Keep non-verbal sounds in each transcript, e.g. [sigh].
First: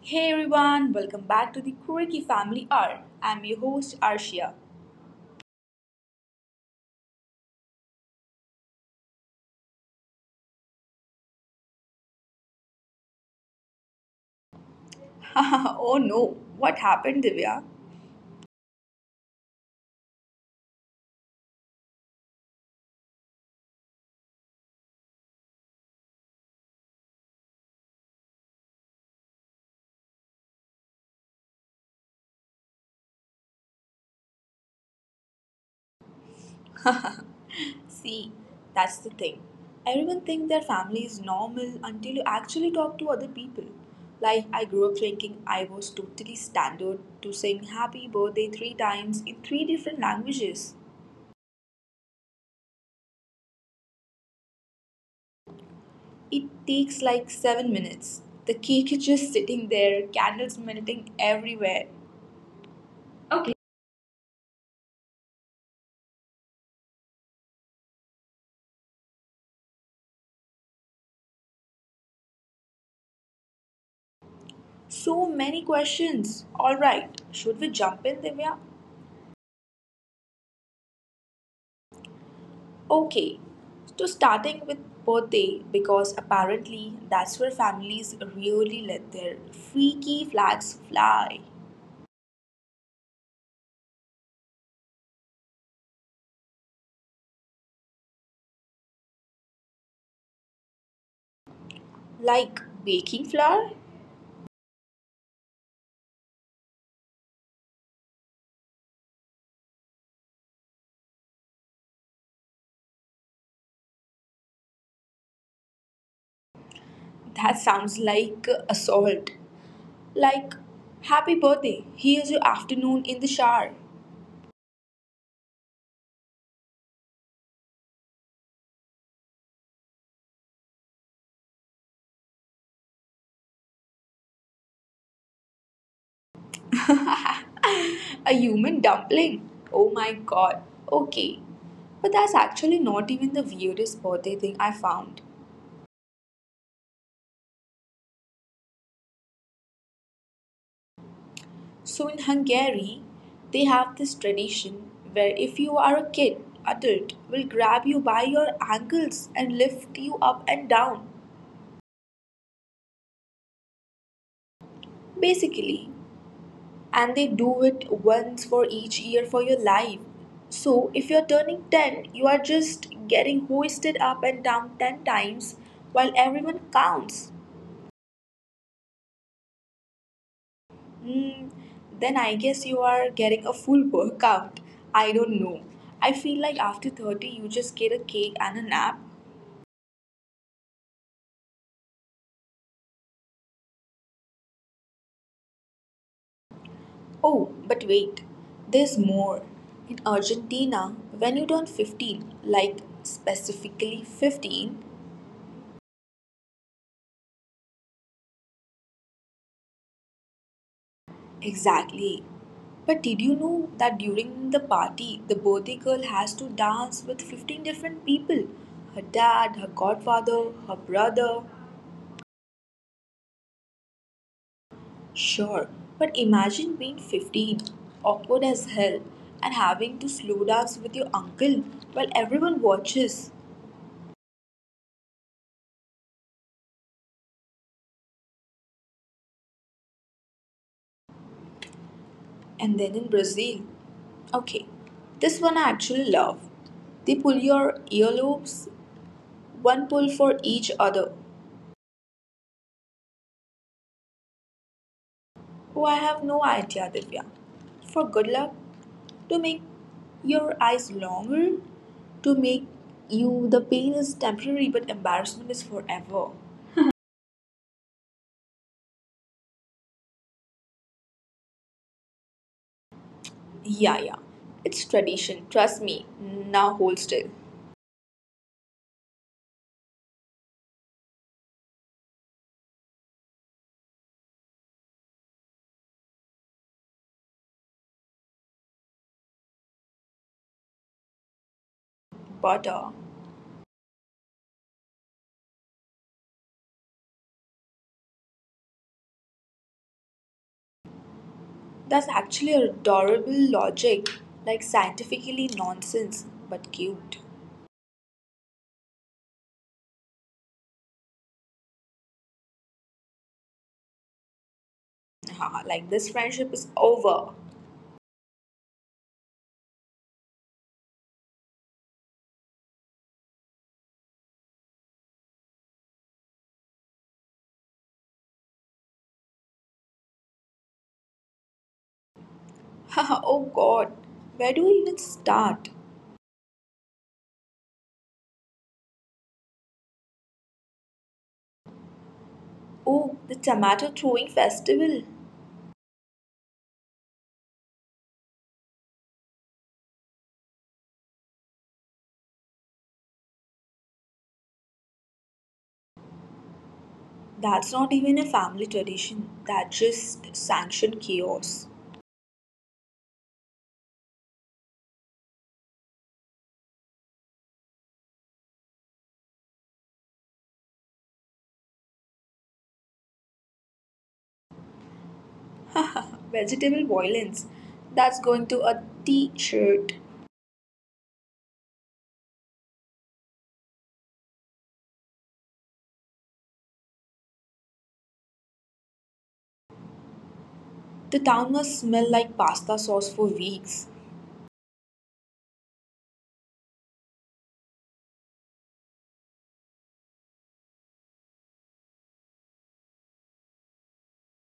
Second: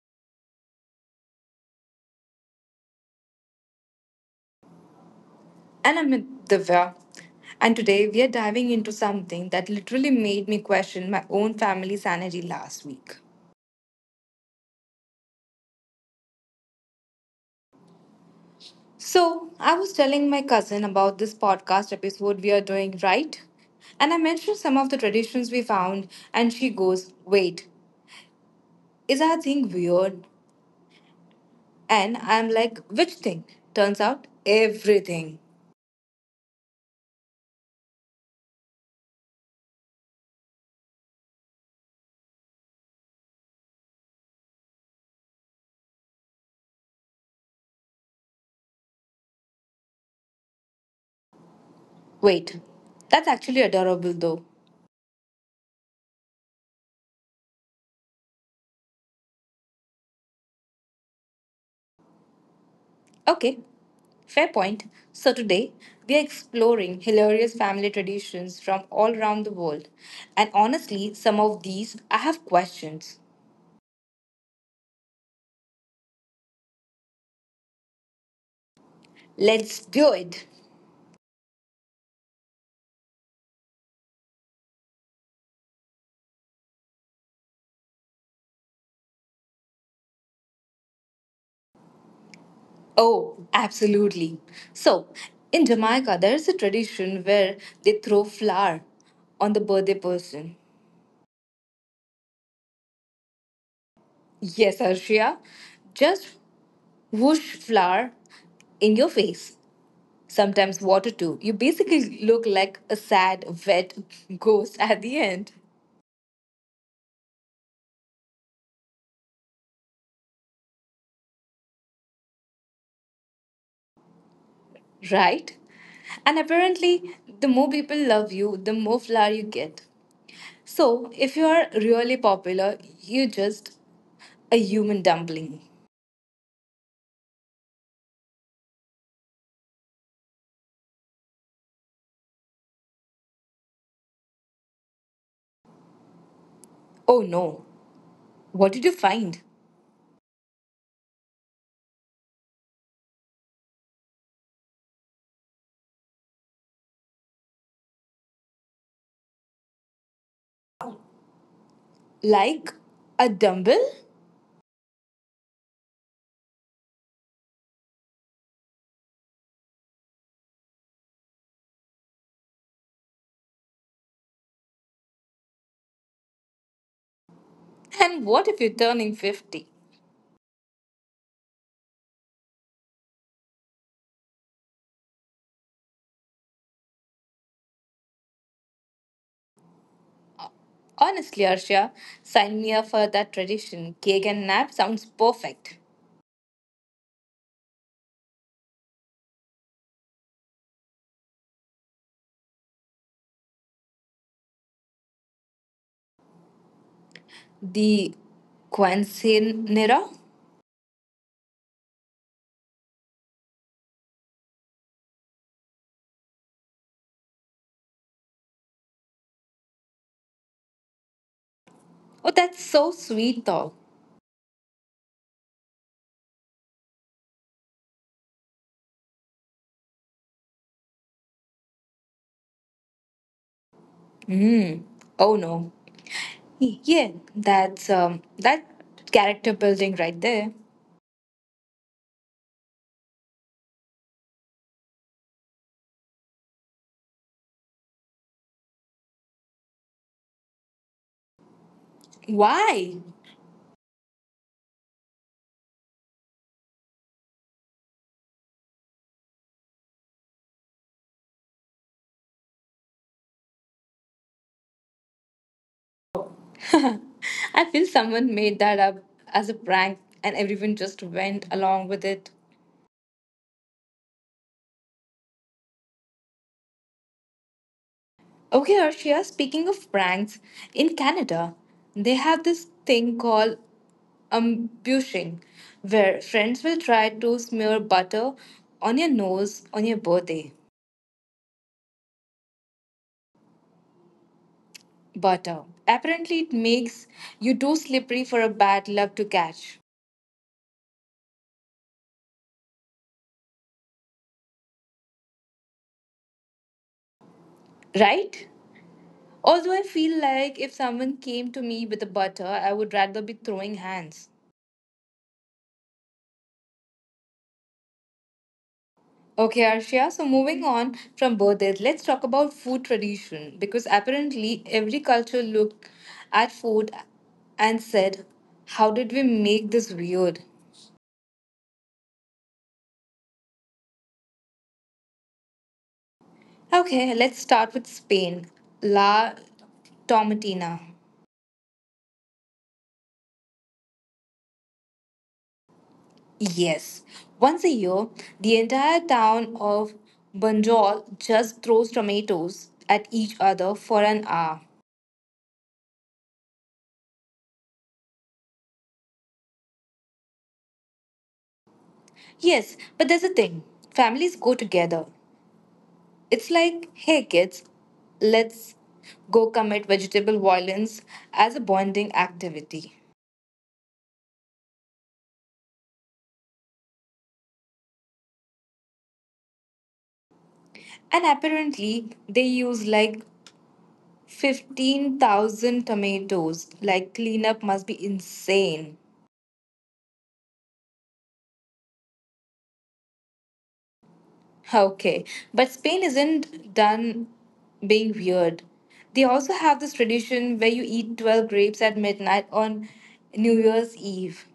Hey everyone, welcome back to the Quirky Family Hour. I'm your host Arshia. And I'm Divya. And today we are diving into something that literally made me question my own family sanity last week. [laughs] Oh no, what happened, Divya? So, I was telling my cousin about this podcast episode we are doing, right? And I mentioned some of the traditions we found, and she goes, wait, is that thing weird? And I'm like, which thing? Turns out, everything. [laughs] See, that's the thing. Everyone thinks their family is normal until you actually talk to other people. Like, I grew up thinking I was totally standard to sing happy birthday three times in three different languages. Wait, that's actually adorable though. It takes like 7 minutes. The cake is just sitting there, candles melting everywhere. Okay, fair point. So today we are exploring hilarious family traditions from all around the world. And honestly, some of these I have questions. So many questions. Alright, should we jump in, Divya? Let's do it. Okay, so starting with birthday, because apparently that's where families really let their freaky flags fly. Oh, absolutely. So, in Jamaica, there is a tradition where they throw flour on the birthday person. Like baking flour? Yes, Arshia. Just whoosh flour in your face. Sometimes water too. You basically look like a sad, wet [laughs] ghost at the end, That sounds like assault. Like, happy birthday, here's your afternoon in the shower. right? And apparently, the more people love you, the more flower you get. So, if you are really popular, you're just a human dumpling. [laughs] A human dumpling? Oh my god. Okay, but that's actually not even the weirdest birthday thing I found. Oh no, what did you find? So in Hungary, they have this tradition where if you are a kid, adult will grab you by your ankles and lift you up and down, Like a dumbbell? basically. And they do it once for each year for your life. So if you're turning 10, you are just getting hoisted up and down 10 times while everyone counts. And what if you're turning 50? Mm, then I guess you are getting a full workout. I don't know. I feel like after 30, you just get a cake and a nap. Honestly, Arshia, sign me up for that tradition. Cake and nap sounds perfect. Oh, but wait, there's more. In Argentina, when you turn 15, like specifically 15, The Quinceanera? exactly. But did you know that during the party, the birthday girl has to dance with 15 different people? Her dad, her godfather, her brother. Oh, that's so sweet though. Sure, but imagine being 15, awkward as hell, and having to slow dance with your uncle while everyone watches. Hmm. Oh no, yeah, that's that character building right there. And then in Brazil, okay, this one I actually love. They pull your earlobes, one pull for each other. Why? Oh, I have no idea, Divya. For good luck, to make your eyes longer, to make you the pain is temporary but embarrassment is forever. [laughs] I feel someone made that up as a prank and everyone just went along with it. Yeah, yeah, it's tradition, trust me. Now hold still. Okay, Arshia, speaking of pranks, in Canada, they have this thing called ambushing, where friends will try to smear butter on your nose on your birthday. But Butter. Apparently, it makes you too slippery for a bad luck to catch. that's actually adorable logic, like scientifically nonsense, but cute. Right? Although I feel like if someone came to me with a butter, I would rather be throwing hands. Haha, like this friendship is over. Okay, Arshia, so moving on from birthdays, let's talk about food tradition because apparently every culture looked at food and said, how did we make this weird? [laughs] Haha, oh god, where do we even start? Okay, let's start with Spain. La Tomatina. Oh, the tomato throwing festival. Yes. Once a year, the entire town of Banjul just throws tomatoes at each other for an hour. That's not even a family tradition, that just sanctioned chaos. Yes, but there's a thing. Families go together. It's like, hey kids, let's go commit vegetable violence as a bonding activity. Vegetable violence, that's going to a t shirt. And apparently, they use like 15,000 tomatoes. Like, cleanup must be insane. The town must smell like pasta sauce for weeks. Okay, but Spain isn't done being weird. They also have this tradition where you eat 12 grapes at midnight on New Year's Eve.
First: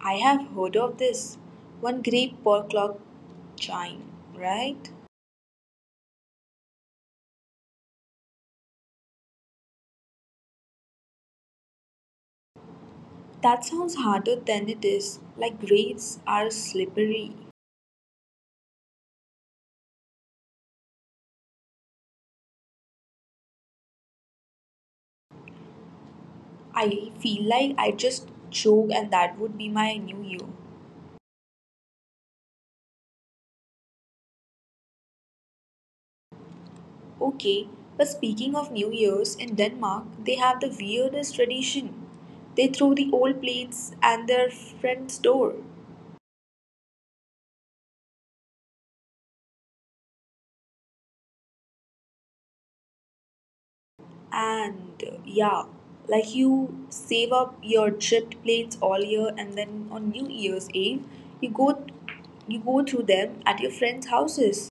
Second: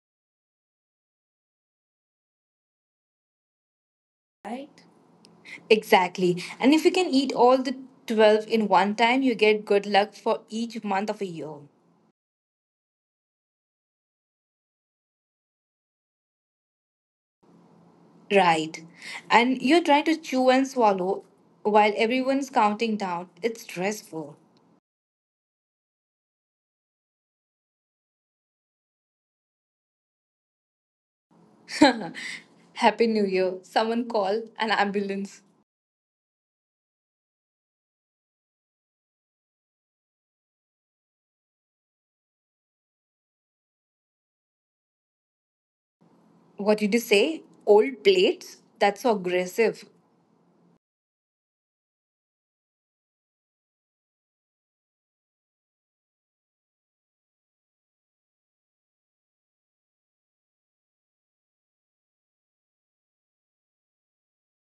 I have heard of this. One grape per clock chime, Right? right? Exactly. And if you can eat all the 12 in one time, you get good luck for each month of a year. That sounds harder than it is, like grapes are slippery. Right. And you're trying to chew and swallow while everyone's counting down. It's stressful. I feel like I just joke and that would be my new year. [laughs] Happy New Year. Someone call an ambulance. Okay, but speaking of new years, in Denmark, they have the weirdest tradition. They throw the old plates at their friend's door. What did you say? Old plates? That's so aggressive. And yeah, like you save up your chipped plates all year and then on New Year's Eve, you go you go through them at your friends' houses.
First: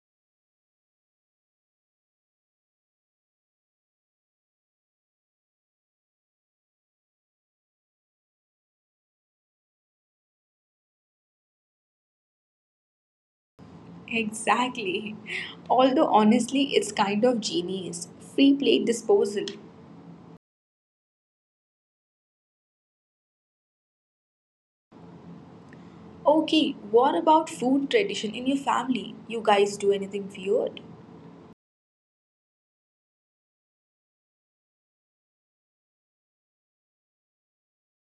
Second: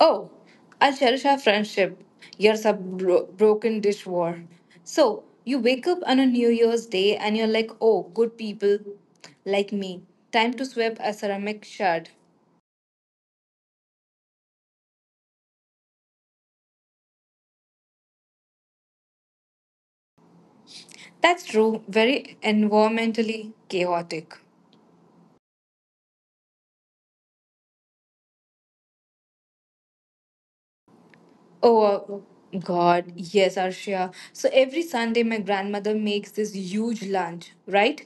Oh, I'll cherish our friendship. Years of broken dish war. So, you wake up on a New Year's Day and you're like, oh, good people like me. Time to sweep a ceramic shard. Exactly. [laughs] Although honestly, it's kind of genius. Free plate disposal. That's true, very environmentally chaotic. Okay, what about food tradition in your family? You guys do anything weird? Oh God, yes, Arshia. So every Sunday, my grandmother makes this huge lunch, right?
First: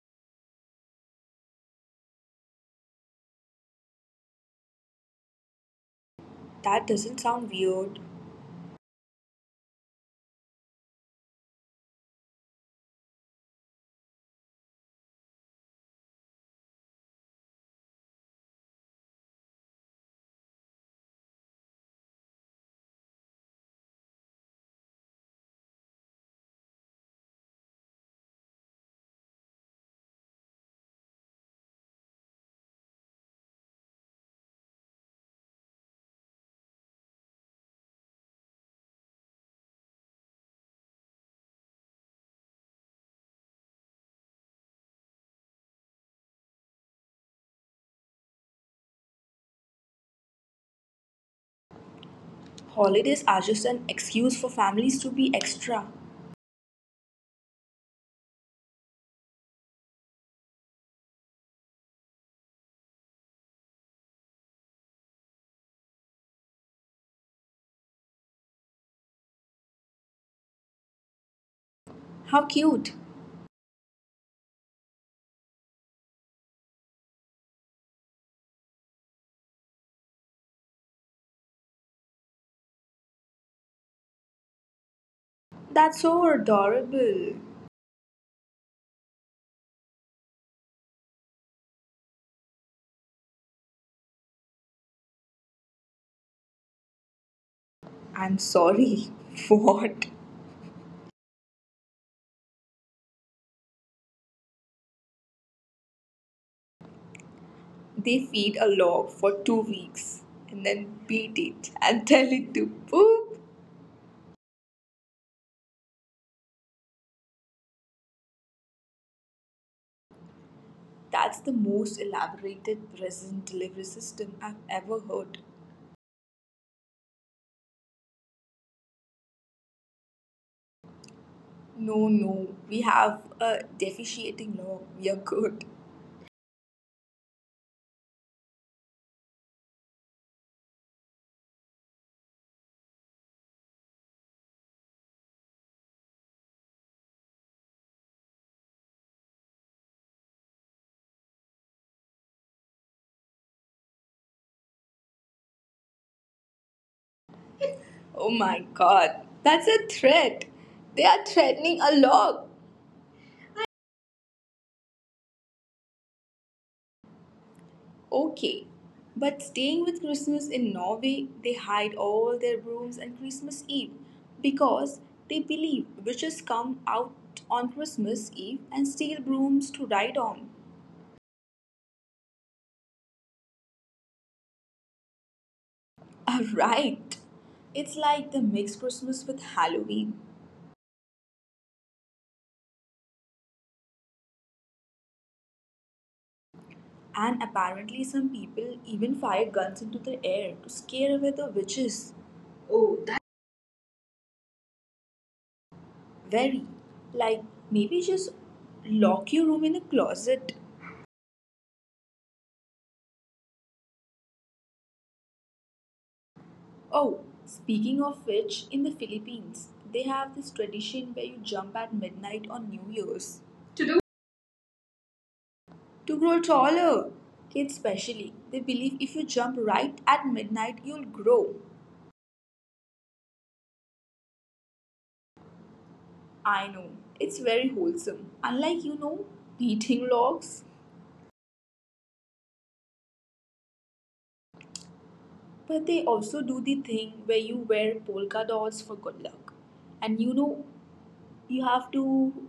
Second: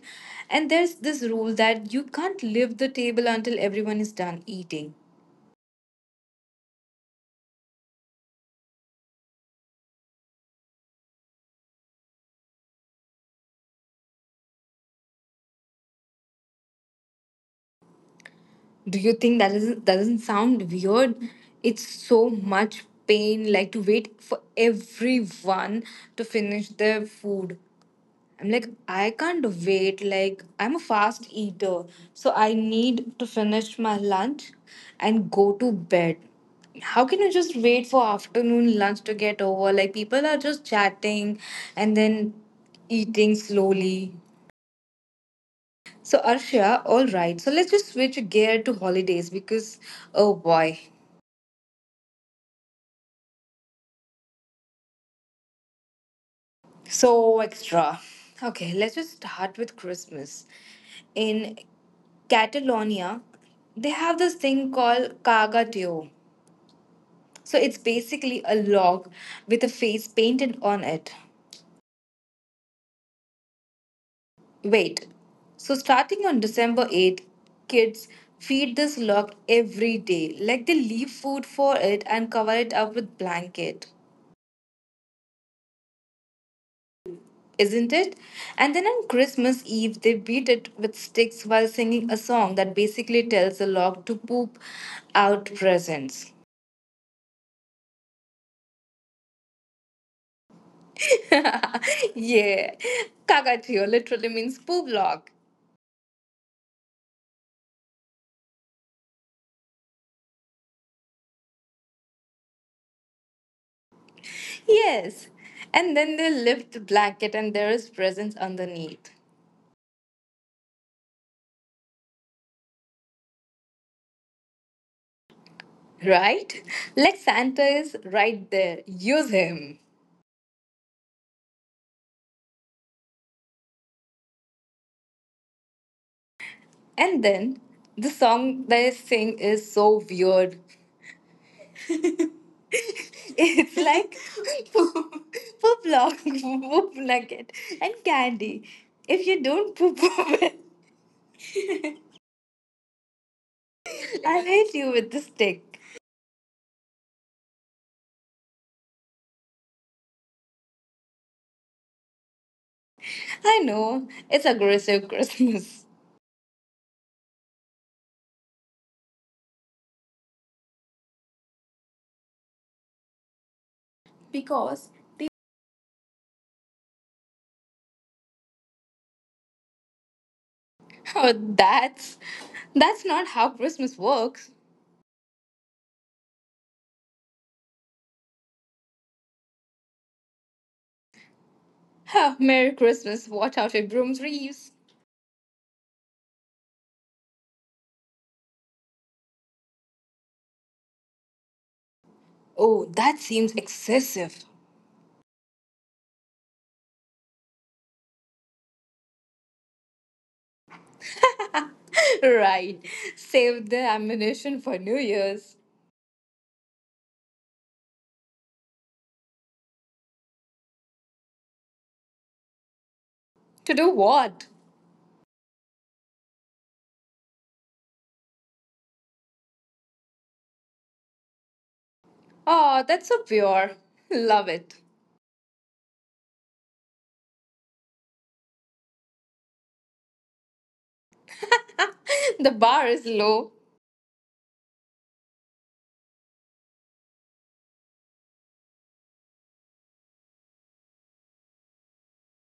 And there's this rule that you can't leave the table until everyone is done eating. That doesn't sound weird. Do you think that doesn't sound weird? It's so much pain, like to wait for everyone to finish their food. I'm like, I can't wait. Like, I'm a fast eater, so I need to finish my lunch and go to bed. How can you just wait for afternoon lunch to get over? Like, people are just chatting and then eating slowly. So, Arshia, all right. So, let's just switch gear to holidays because, oh boy, Holidays are just an excuse for families to be extra. so extra. Okay, let's just start with Christmas. In Catalonia, they have this thing called Cagatio. So, it's basically a log with a face painted on it. How cute. Wait, so starting on December 8th, kids feed this log every day. Like they leave food for it and cover it up with blanket. That's so adorable. Isn't it? And then on Christmas Eve, they beat it with sticks while singing a song that basically tells the log to poop out presents. I'm sorry. [laughs] What? [laughs] Yeah, kakatiyo literally means poop log. They feed a log for 2 weeks and then beat it and [laughs] tell it to poop. Yes, and then they lift the blanket and there is presents underneath. That's the most elaborated present delivery system I've ever heard. Right? Like Santa is right there. Use him. No, no, we have a deficiating log. We are good. And then the song they sing is so weird. It's like poop, poop log, poop nugget, and candy. If you don't poop [laughs] of it, I'll hit you with the stick. Oh my god, that's a threat. They are threatening a log. I know, it's aggressive Christmas. Okay. But staying with Christmas in Norway, they hide all their brooms on Christmas Eve Because because the they believe witches come out on Christmas Eve and steal brooms to ride on. Oh, that's not how Christmas works. [laughs] Alright. It's like they mix Christmas with Halloween. Huh, Merry Christmas, watch out for brooms Reeves. And apparently, some people even fire guns into the air to scare away the witches. Oh, Oh. that seems excessive. Very. Like, maybe just lock your room in a closet. [laughs] Right. Save the ammunition for New Year's. Oh, speaking of which, in the Philippines, they have this tradition where you jump at midnight on New Year's To do what? to grow taller. Kids, especially, they believe if you jump right at midnight, you'll grow. Oh, that's so pure. Love it. I know, it's very wholesome. Unlike, beating logs. The bar is low. But they also do the thing where you wear polka dots for good luck. And you know you have to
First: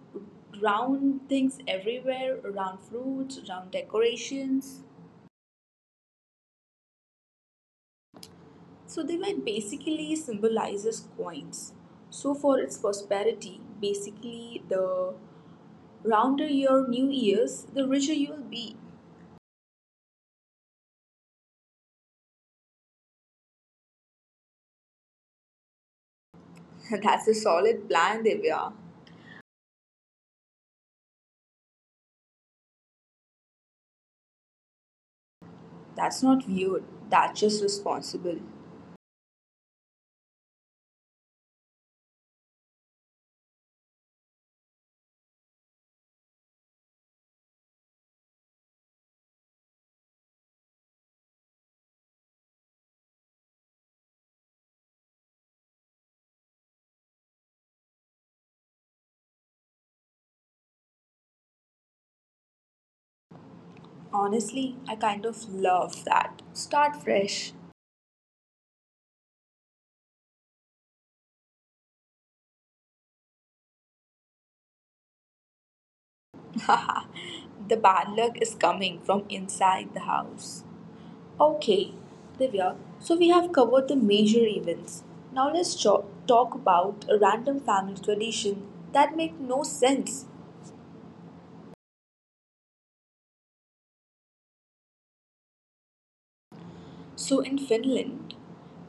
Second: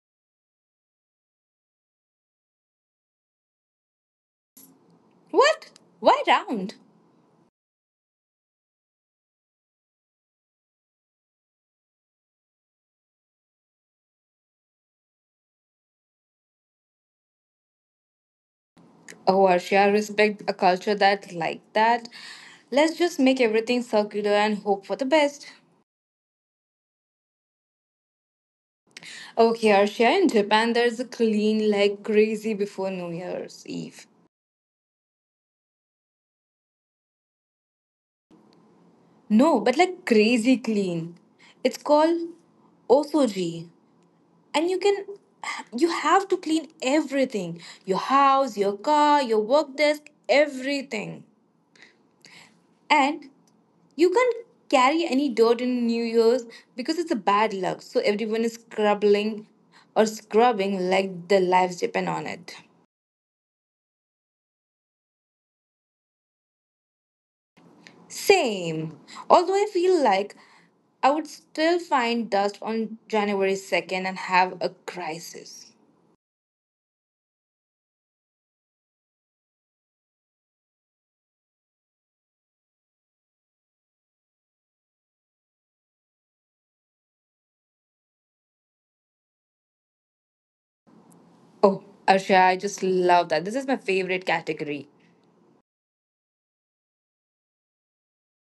round things everywhere, round fruits, round decorations, What? Why round? so they were basically symbolizes coins, so for its prosperity basically, the rounder your new years, the richer you will be. Oh, Arshia, respect a culture that like that. Let's just make everything circular and hope for the best. [laughs] That's a solid plan, Divya. Okay, Arshia, in Japan, there's a clean like crazy before New Year's Eve. That's not weird, that's just responsible. No, but like crazy clean. It's called osoji, and you have to clean everything: your house, your car, your work desk, everything. And you can't carry any dirt in New Year's because it's a bad luck. So everyone is scrubbing or scrubbing like their lives depend on it. Honestly, I kind of love that. Start fresh. Same. Although I feel like I would still find dust on January 2nd and have a crisis. [laughs] The bad luck is coming from inside the house. Okay, Divya, so we have covered the major events. Now let's talk about a random family tradition that make no sense. Oh, Arsha, I just love that. This is my favorite category. So in Finland,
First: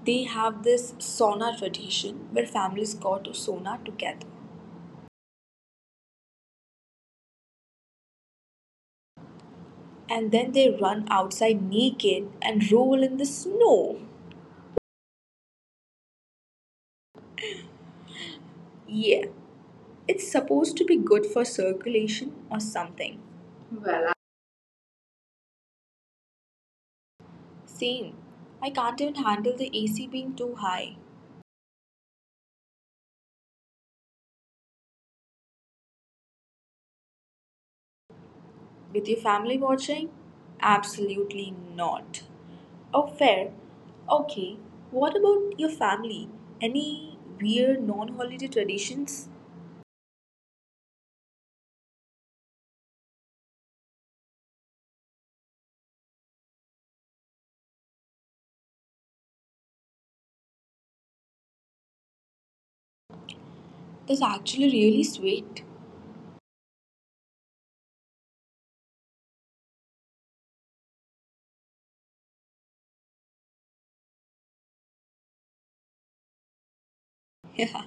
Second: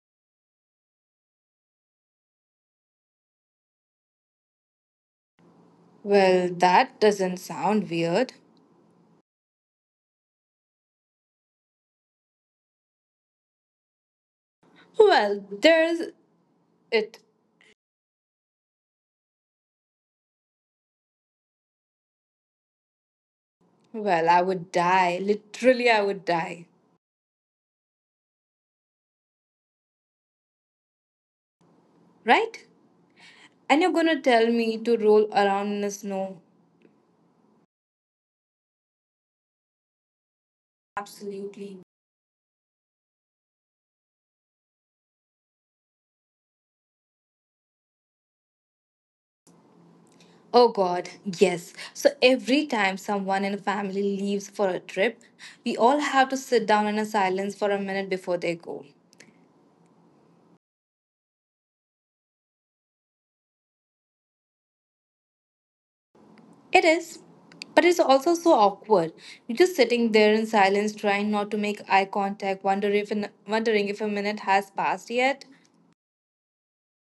they have this sauna tradition where families go to sauna together Well, that doesn't sound weird. and then they run outside naked and roll in the snow. Well, there's it. Yeah, it's supposed to be good for circulation or something. Well, I- Well, I would die. Literally, I would die. Same. I can't even handle the AC being too high. Right? And you're gonna tell me to roll around in the snow? With your family watching? Absolutely not. Absolutely. Oh, fair. Okay, what about your family? Any weird non holiday traditions? Oh God, yes. So every time someone in a family leaves for a trip, we all have to sit down in a silence for a minute before they go. That's actually really sweet. [laughs] It is, but it's also so awkward. You're just sitting there in silence, trying not to make eye contact, wondering if a minute has passed yet. Yeah,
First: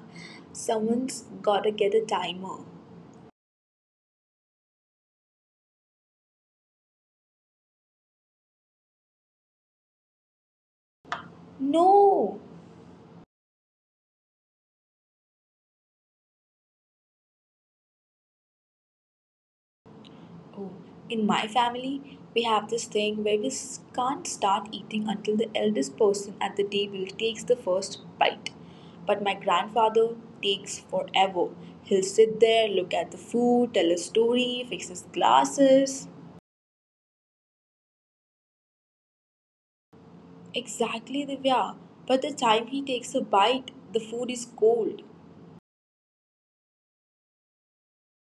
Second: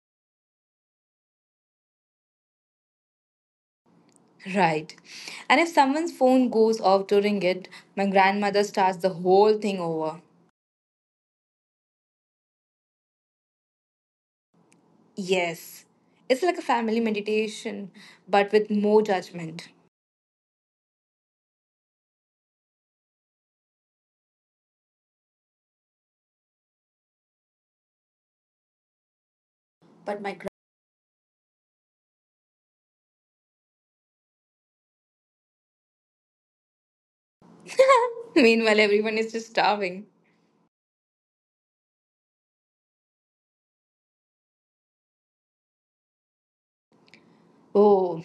someone's gotta get a timer. Right. And if someone's phone goes off during it, my grandmother starts the whole thing over. No! Yes. It's like a family meditation, but with more judgment. Oh, in my family, we have this thing where can't start eating until the eldest person at the table takes the first bite. But my grandfather But my gra- takes forever. He'll sit there, look at the food, tell a story, fix his glasses. [laughs] Meanwhile, everyone is just starving. Exactly, Divya. But the time he takes a bite, the food is cold. Oh,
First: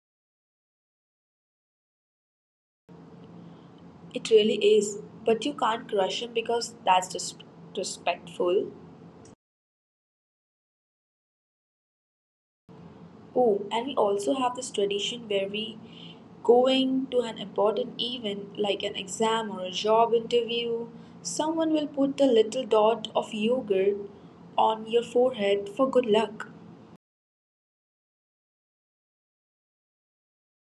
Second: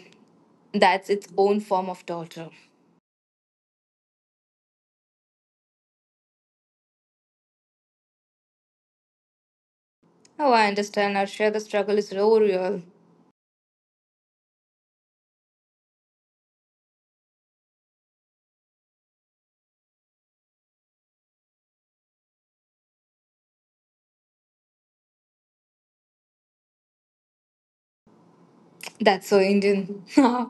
that's its own form of torture. It really is. But you can't crush him because that's just respectful. Oh, I understand, Arsha. The struggle is so real. Oh, and we also have this tradition where we going to an important event like an exam or a job interview, someone will put a little dot of yogurt on your forehead for good luck. That's so Indian. [laughs]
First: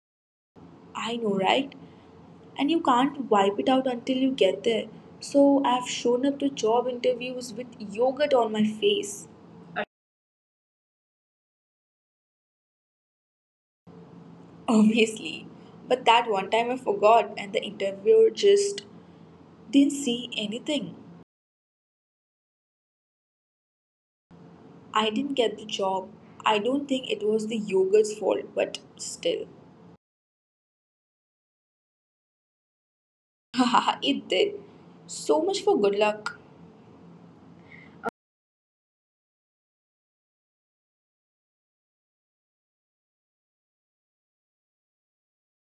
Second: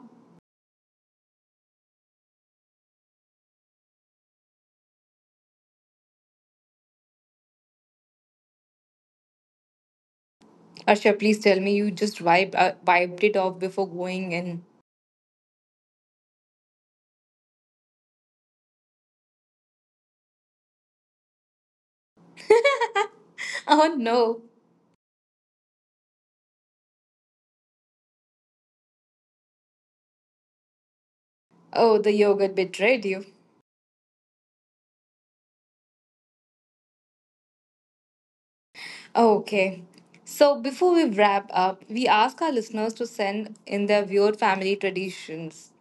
I know, right? And you can't wipe it out until you get there. So I've shown up to job interviews with yogurt on my face. Arsha, please tell me you just wiped it off before going in. [laughs] Obviously. But that one time I forgot and the interviewer just didn't see anything. Oh, no. I didn't get the job. I don't think it was the yogurt's fault, but still. Oh, the yogurt betrayed you. [laughs] It did. So much for good luck. Oh, okay. So, before we wrap up, we ask our listeners to send in their weird family traditions.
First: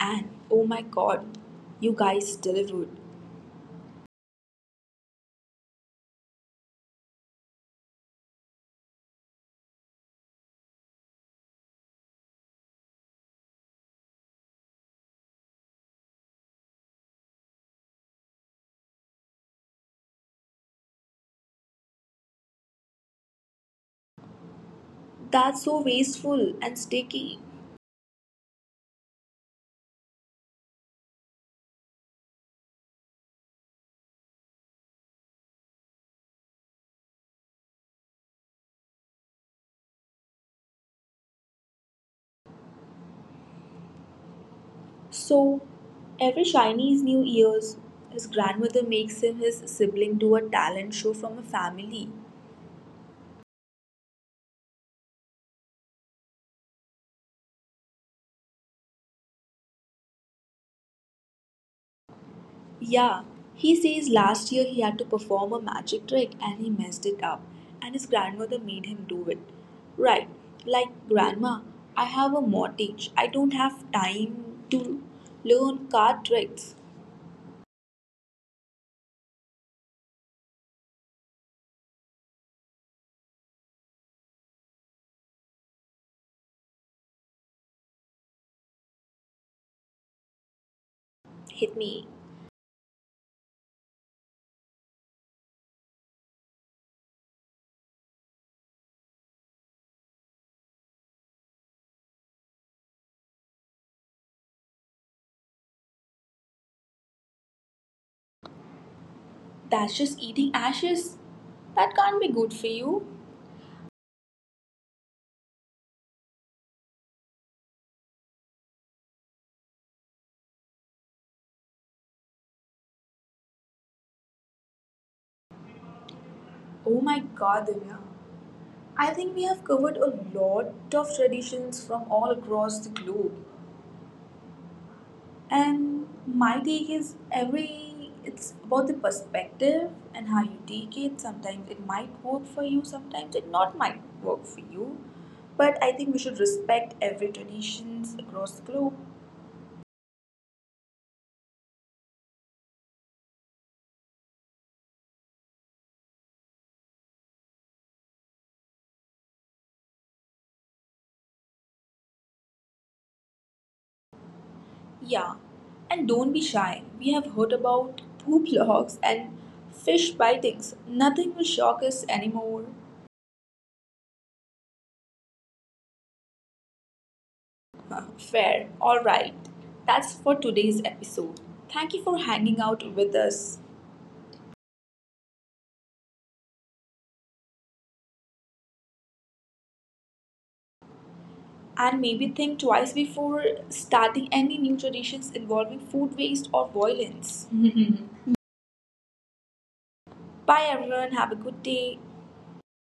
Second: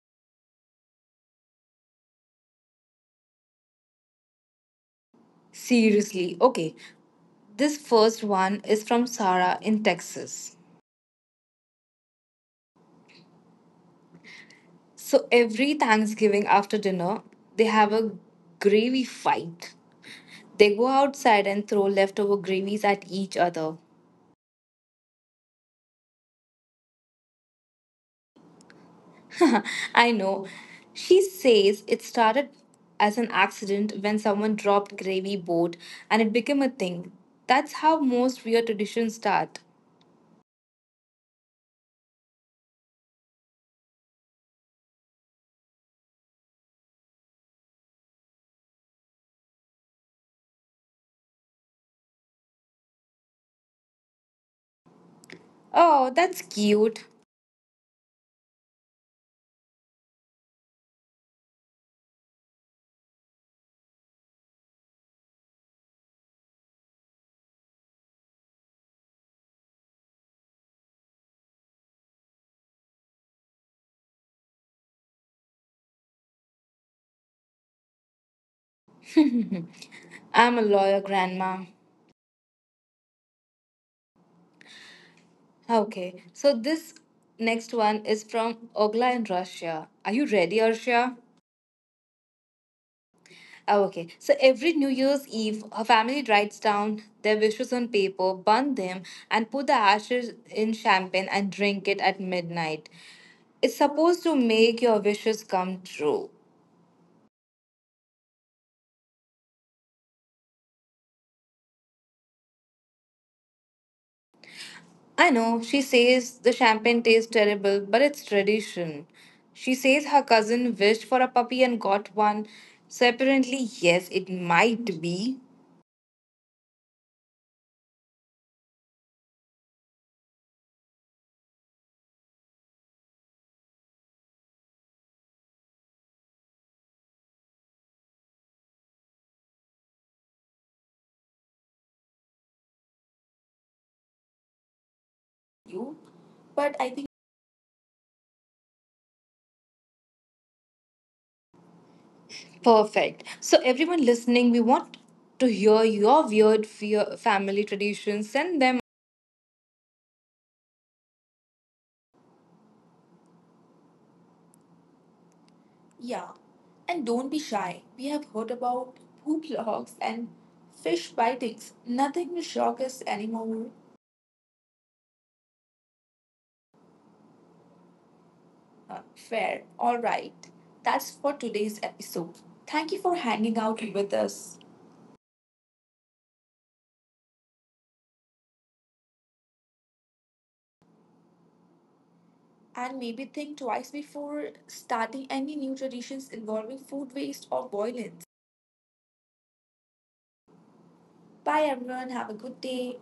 And oh my god, you guys delivered. Seriously. Okay. This first one is from Sarah in Texas. So every Thanksgiving after dinner, they have a gravy fight. They go outside and throw leftover gravies at each other. That's so wasteful and sticky. [laughs] I know. She says it started as an accident when someone dropped gravy boat and it became a thing. That's how most weird traditions start. So, every Chinese New Year's, his grandmother makes him his sibling do a talent show from a family. Oh, that's cute. Yeah, he says last year he had to perform a magic trick and he messed it up, and his grandmother made him do it. Right, like grandma, I have a mortgage. I don't have time to learn card tricks. I'm a lawyer, grandma. Okay, so this next one is from Ogla in Russia. Are you ready, Arshia? Hit me. Oh, okay, so every New Year's Eve, her family writes down their wishes on paper, burn them, and put the ashes in champagne and drink it at midnight. It's supposed to make your wishes come true. That's just eating ashes. That can't be good for you. I know, she says the champagne tastes terrible, but it's tradition. She says her cousin wished for a puppy and got one. So apparently, yes, it might be. Oh my god, Divya. I think we have covered a lot of traditions from all across the globe. And my take is every it's about the perspective and how you take it. Sometimes it might work for you, sometimes it not might work for you. But You, I think we should but I think respect every traditions across the globe. Perfect. So, everyone listening, we want to hear your family traditions. Send them. Yeah. And Yeah. don't be shy. And We don't be have heard shy. We about have heard poop [laughs] about logs and poop logs fish and bitings. fish Nothing will bitings. shock us Nothing will anymore. shock us anymore. Fair. All right. Fair. All That's right. for today's That's for episode. today's Thank you for episode. hanging Thank out you for with hanging us. out with us. And maybe think And twice maybe think before twice starting before any new starting traditions any new involving traditions food waste involving or food waste violence. or violence. Bye everyone, have a Bye, good everyone. day. Have a good day.